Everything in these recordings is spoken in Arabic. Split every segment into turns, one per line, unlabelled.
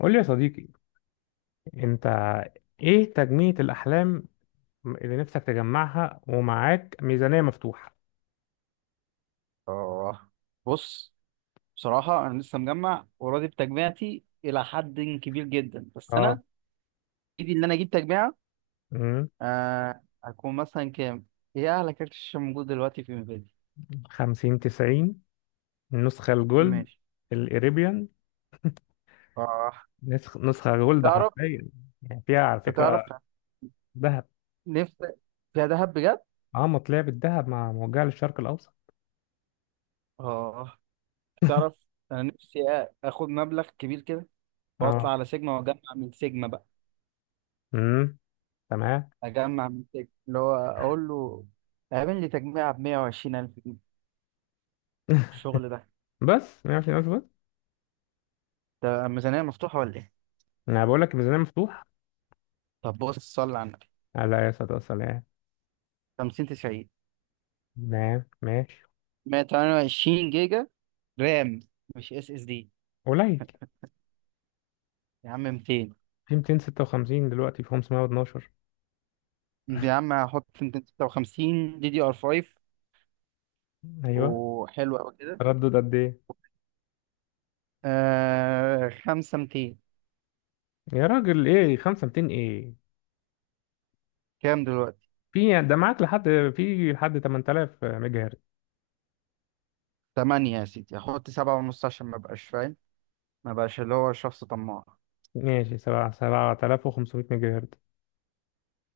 قول لي يا صديقي، انت، ايه تجميع الاحلام اللي نفسك تجمعها ومعاك ميزانية مفتوحة؟
اه، بص. بصراحة أنا لسه مجمع وراضي بتجميعتي إلى حد كبير جدا، بس
اه.
أنا إيدي إن أنا أجيب تجميعة.
امم
هكون مثلا كام؟ هي أعلى كارت شاشة موجود دلوقتي في انفيديا.
خمسين تسعين، النسخة الجولد،
ماشي،
الاريبيان.
اه.
نسخة جولد
تعرف
حرفيا. يعني فيها على
تعرف
فكرة ذهب.
نفسي فيها دهب بجد؟
اه، مطلع بالذهب مع موجهة للشرق الاوسط.
اه، تعرف أنا نفسي آخد مبلغ كبير كده
اه.
وأطلع على سيجما وأجمع من سيجما بقى.
امم تمام.
أجمع من سيجما اللي هو أقول له اعمل لي تجميعة ب 120 ألف جنيه، الشغل ده
بس 120 الف بس؟
ده ميزانية مفتوحة ولا إيه؟
انا بقول لك الميزانية مفتوحة.
طب بص، صل على النبي.
آه، لا يا صديقي سلام.
50 90،
تمام، ماشي.
128 جيجا رام، مش اس اس دي
قليل.
يا عم، 200.
في 256 دلوقتي، في 512.
يا عم هحط 256 دي دي ار 5
ايوه،
وحلو قوي كده.
تردد قد ايه؟
5 200.
يا راجل ايه 5200 ايه؟
كام دلوقتي؟
في، يعني ده معاك لحد، في لحد 8000 ميجا هرتز.
8 يا سيدي، هحط 7 ونص عشان ما بقاش فاهم، ما بقاش اللي هو شخص طماع.
ماشي، 7 7500 ميجا هرتز.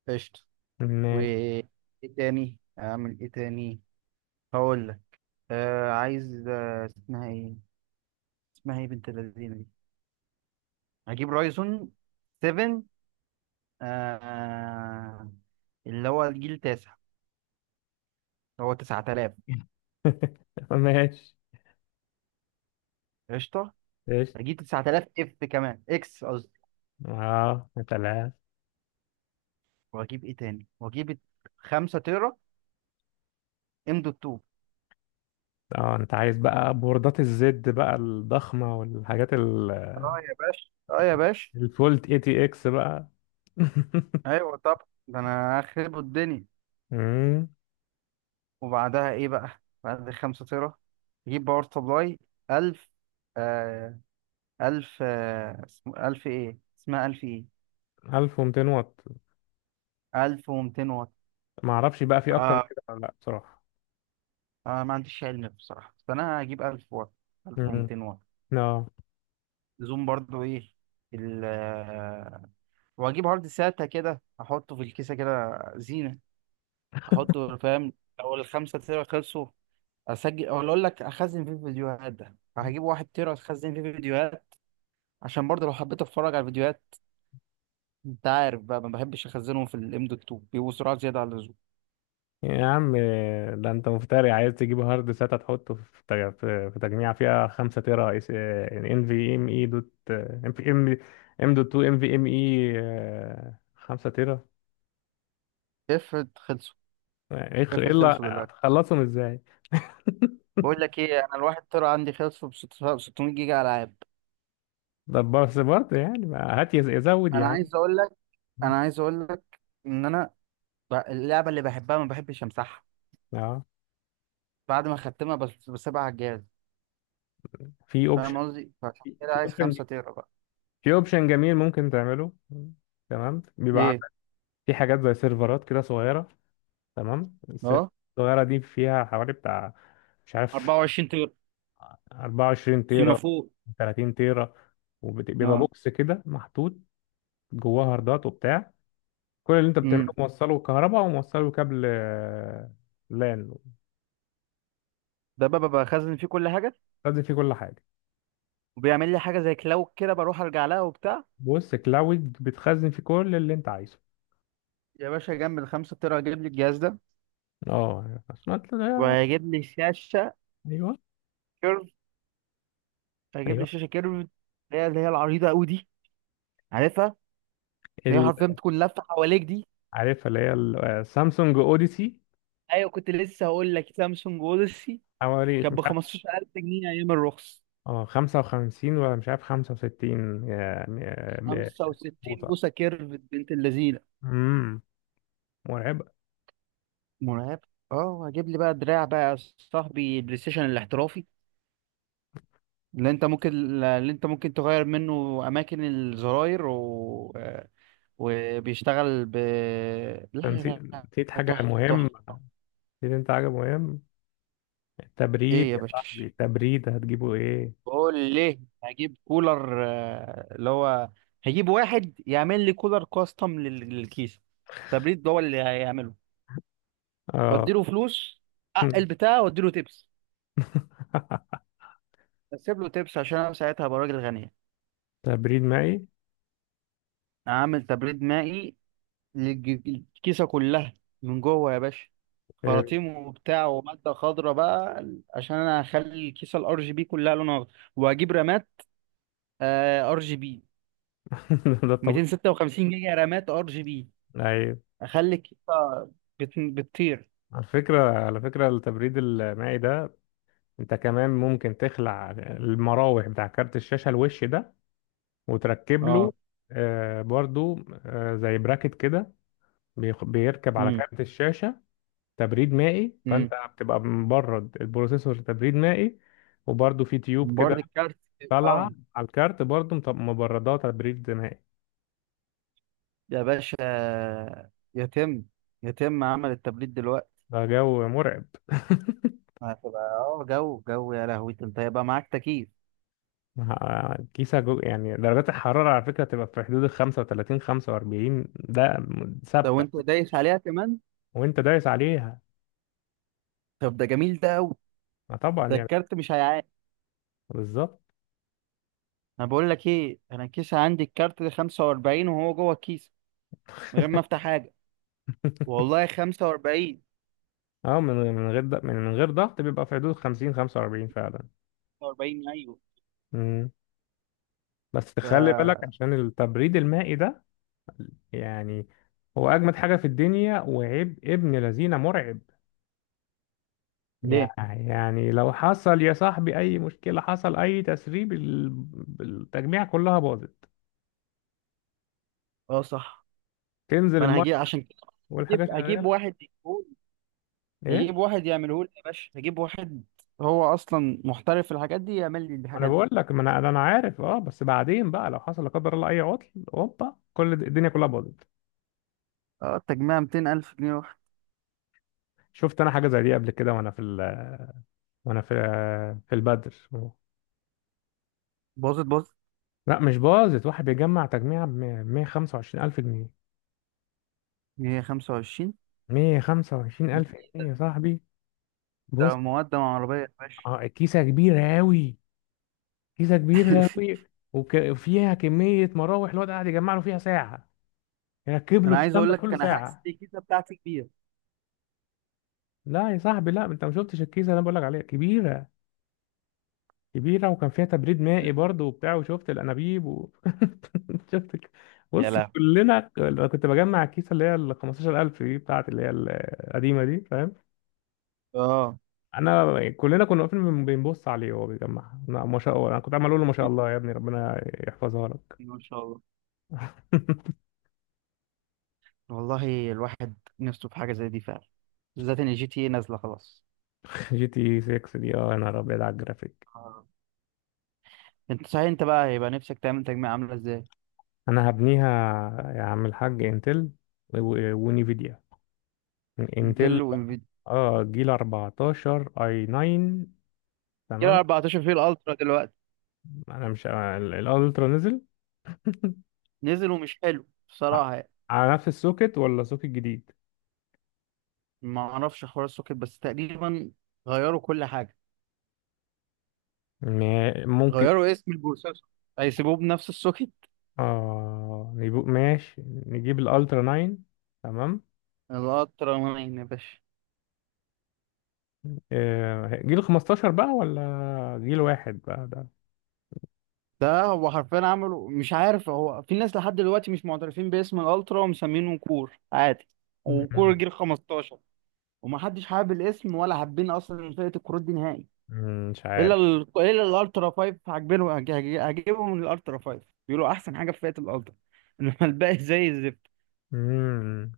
قشطة. و
ماشي.
ايه تاني؟ اعمل ايه تاني؟ هقول لك. عايز، اسمها ايه، اسمها ايه بنت اللذينه دي، هجيب رايزون 7. آه اللي هو الجيل التاسع، هو 9000.
ماشي.
قشطة.
قشطة.
هجيب 9000 اف كمان، اكس قصدي.
اه، تلاتة.
وهجيب ايه تاني؟ وهجيب 5 تيرا ام دوت 2.
اه، انت عايز بقى بوردات الزد بقى الضخمة والحاجات
اه يا باشا، اه يا باشا.
الفولت اي تي اكس بقى.
ايوه طب، ده انا اخرب الدنيا.
مم.
وبعدها ايه بقى بعد ال 5 تيرا؟ اجيب باور سبلاي 1000. آه 1000. اسمه 1000 ايه، اسمها 1000 ايه؟
1200 واط.
1200 واط.
ما اعرفش بقى في اكتر من
آه
كده ولا لا بصراحة.
ما عنديش علم بصراحة، بس انا هجيب 1000 واط،
امم
1200 واط.
اه.
زوم برضو، ايه ال واجيب عرض ساتا كده احطه في الكيسه كده زينه، احطه فاهم. لو الخمسة تيرا خلصوا اسجل، ولا اقول لك اخزن فيه فيديوهات. ده فهجيب واحد تيرا اخزن فيه فيديوهات، عشان برضه لو حبيت اتفرج على الفيديوهات. انت عارف بقى ما بحبش اخزنهم في الام دوت 2، بيبقوا سرعه زياده عن اللزوم.
يا عم، ده انت مفتري عايز تجيب هارد ساتا تحطه في في تجميع فيها 5 تيرا اس ان في ام اي دوت ام في ام. ام دوت 2 ام في ام اي 5 تيرا.
افرض خلصوا،
يعني
افرض
الا
خلصوا دلوقتي.
هتخلصهم ازاي؟
بقول لك ايه، انا الواحد تيرا عندي خلصوا ب 600 جيجا العاب.
ده بس برضه، يعني ما هات يزود يا
انا
عم.
عايز اقول لك، انا عايز اقول لك ان انا، اللعبه اللي بحبها ما بحبش امسحها
اه.
بعد ما ختمها، بس بسيبها على الجهاز.
في اوبشن
فاهم قصدي؟ فعشان كده
في
عايز
اوبشن
5 تيرا بقى.
في اوبشن جميل ممكن تعمله. تمام. بيبقى
ايه؟
عندك في حاجات زي سيرفرات كده صغيره. تمام، السيرفرات
اه،
الصغيره دي فيها حوالي بتاع مش عارف
24 تيرا
24
فيما
تيرا،
فوق.
30 تيرا. وبيبقى
اه.
بوكس كده محطوط جواه هاردات وبتاع. كل اللي انت بتعمله
امم
موصله كهرباء وموصله كابل، لان
ده بقى بخزن فيه كل حاجه،
بتخزن فيه كل حاجه.
وبيعمل لي حاجه زي كلاود كده، بروح ارجع لها وبتاع.
بص، كلاود بتخزن فيه كل اللي انت عايزه.
يا باشا جنب ال 5 تيرا هجيب لي الجهاز ده.
اه، سمعت ده.
وهيجيب لي شاشه
ايوه،
كيرف، هيجيب لي
ايوه.
شاشه كيرف اللي هي، اللي هي العريضه قوي دي، عارفها، هي
ال-
حرفيا بتكون لافه حواليك دي.
عارفها، اللي هي سامسونج اوديسي.
ايوه، كنت لسه هقول لك سامسونج اوديسي.
حوالي
كانت ب
مش عارف،
15000 جنيه ايام الرخص.
اه، 55 ولا مش عارف، 65
65
بوصه.
بوصه كيرف، بنت اللذينه،
امم مرعبه.
مرعب. اه، هجيب لي بقى دراع بقى يا صاحبي، بلاي ستيشن الاحترافي، اللي انت ممكن اللي انت ممكن تغير منه اماكن الزراير و... آه، وبيشتغل ب، لا
أنا نسيت،
لا لا.
حاجه
تحفه
مهمه.
تحفه
نسيت انت حاجة مهم، التبريد
ايه يا
يا
باشا؟
صاحبي، التبريد هتجيبه ايه؟
بقول ليه هجيب كولر، اللي هو هجيب واحد يعمل لي كولر كاستم للكيس. تبريد ده هو اللي هيعمله.
اه.
واديله فلوس، حق البتاع، واديله تيبس. اسيب له تيبس عشان انا ساعتها هبقى راجل غني.
تبريد مائي.
اعمل تبريد مائي، الج- الكيسة كلها من جوه يا باشا،
إيه.
خراطيم وبتاع ومادة خضراء بقى، عشان انا هخلي الكيسة الار جي بي كلها لونها اخضر. وهجيب رامات ار جي بي،
ده طبيعي.
256 جيجا رامات ار جي بي،
ايوه،
اخلي الكيسة بتطير.
على فكرة، التبريد المائي ده انت كمان ممكن تخلع المراوح بتاع كارت الشاشة الوش ده وتركب له،
اه.
آه، برضو، آه، زي براكت كده. بيركب على
امم
كارت الشاشة تبريد مائي، فانت
امم
بتبقى مبرد البروسيسور تبريد مائي. وبرضو في تيوب كده
بورد الكارت.
طالعة
اه
على الكارت برضه مبردات تبريد دماغي.
يا باشا، يتم يتم عمل التبريد دلوقتي.
ده جو مرعب.
هتبقى اه، جو، يا لهوي، انت هيبقى معاك تكييف.
كيسة جو، يعني درجات الحرارة على فكرة تبقى في حدود ال 35 45 ده
لو انت
ثابتة،
دايس عليها كمان.
وانت دايس عليها.
طب ده جميل، ده قوي.
ما طبعا،
ده
يعني
الكارت مش هيعاني.
بالظبط.
انا بقول لك ايه، انا الكيس عندي الكارت ده 45 وهو جوه الكيس، من غير ما افتح حاجه، والله 45.
اه، من غير ضغط بيبقى في حدود 50 45 فعلا.
45 ايوه.
مم. بس
ف،
تخلي بالك، عشان التبريد المائي ده يعني هو أجمد حاجة في الدنيا وعيب ابن لذينة مرعب. يع-
ليه؟
يعني لو حصل يا صاحبي اي مشكله، حصل اي تسريب، التجميع كلها باظت،
اه صح.
تنزل
ما انا
الميه
هجيب عشان كده،
والحاجه
هجيب
شغاله.
واحد يجيبهولي،
ايه،
هجيب واحد يعمله لي يا باشا، هجيب واحد. هو اصلا محترف في الحاجات دي، يعمل لي
ما انا
الحاجات دي.
بقول لك ما انا انا عارف، اه، بس بعدين بقى لو حصل لا قدر الله اي عطل هوبا كل الدنيا كلها باظت.
اه، التجميع 200,000 جنيه واحد.
شفت انا حاجه زي دي قبل كده، وانا في البدر.
باظت.
لا مش باظت، واحد بيجمع تجميع ب 125 الف جنيه،
هي 25؟
125 الف جنيه
ده
يا صاحبي.
ده
بص.
مقدم عربيه يا باشا.
آه، كيسه كبيره قوي، كيسة كبيرة أوي. وفيها كمية مراوح، الواد قاعد يجمع له فيها ساعة، يركب له
انا عايز
الكلام
اقول
ده
لك،
كله
انا حاسس
ساعة.
الكيسه بتاعتي كبيره.
لا يا صاحبي، لا، انت ما شفتش الكيسة اللي انا بقول لك عليها كبيرة، كبيرة وكان فيها تبريد مائي برضه وبتاع، وشفت الانابيب و... شفت
يا
بص،
لهوي.
كلنا، انا كنت بجمع الكيسة اللي هي ال 15,000 دي بتاعت اللي هي القديمة دي، فاهم.
اه.
انا كلنا كنا واقفين بنبص عليه وهو بيجمعها، لا، ما شاء الله. انا كنت عمال اقول له ما شاء الله يا ابني، ربنا يحفظها لك.
ما شاء الله. والله الواحد نفسه في حاجة زي دي فعلا، بالذات ان الجي تي إيه نازلة خلاص.
جي تي 6 دي، اه، انا ابيض على الجرافيك.
آه. انت صحيح، انت بقى هيبقى نفسك تعمل تجميع عاملة ازاي؟
انا هبنيها، يا عم الحاج انتل ونيفيديا، انتل.
انتل وانفيديا.
اه، جيل 14 اي 9.
كده
تمام.
14، في الالترا دلوقتي.
انا مش الالترا نزل.
نزل ومش حلو
ع-
بصراحة يعني.
على نفس السوكت ولا سوكت جديد؟
ما اعرفش حوار السوكت، بس تقريبا غيروا كل حاجة،
ممكن.
غيروا اسم البروسيسور، هيسيبوه بنفس السوكت.
اه، نجيب، ماشي، نجيب الالترا 9. تمام.
الالترا مين يا باشا؟
آه، جيل 15 بقى ولا جيل واحد بقى ده.
ده هو حرفيا عملوا، مش عارف، هو في ناس لحد دلوقتي مش معترفين باسم الالترا ومسمينه كور عادي، وكور
مم.
جيل 15. ومحدش حابب الاسم، ولا حابين اصلا فئه الكروت دي نهائي.
مش
الا
عارف.
الا الالترا 5 عاجبينه. هجيبهم من الالترا 5، بيقولوا احسن حاجه في فئه الالترا، انما الباقي زي الزفت.
مم.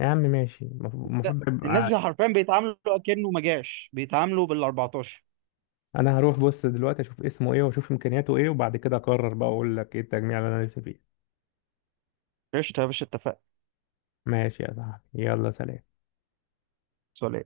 يا عم ماشي، المفروض، المفروض
الناس حرفيا بيتعاملوا كأنه ما جاش، بيتعاملوا بال 14.
انا هروح بص دلوقتي اشوف اسمه ايه واشوف امكانياته ايه وبعد كده اقرر بقى اقول لك ايه التجميع اللي انا نفسي فيه.
قشطه يا باشا، اتفقنا.
ماشي يا صاحبي، يلا سلام.
سؤال.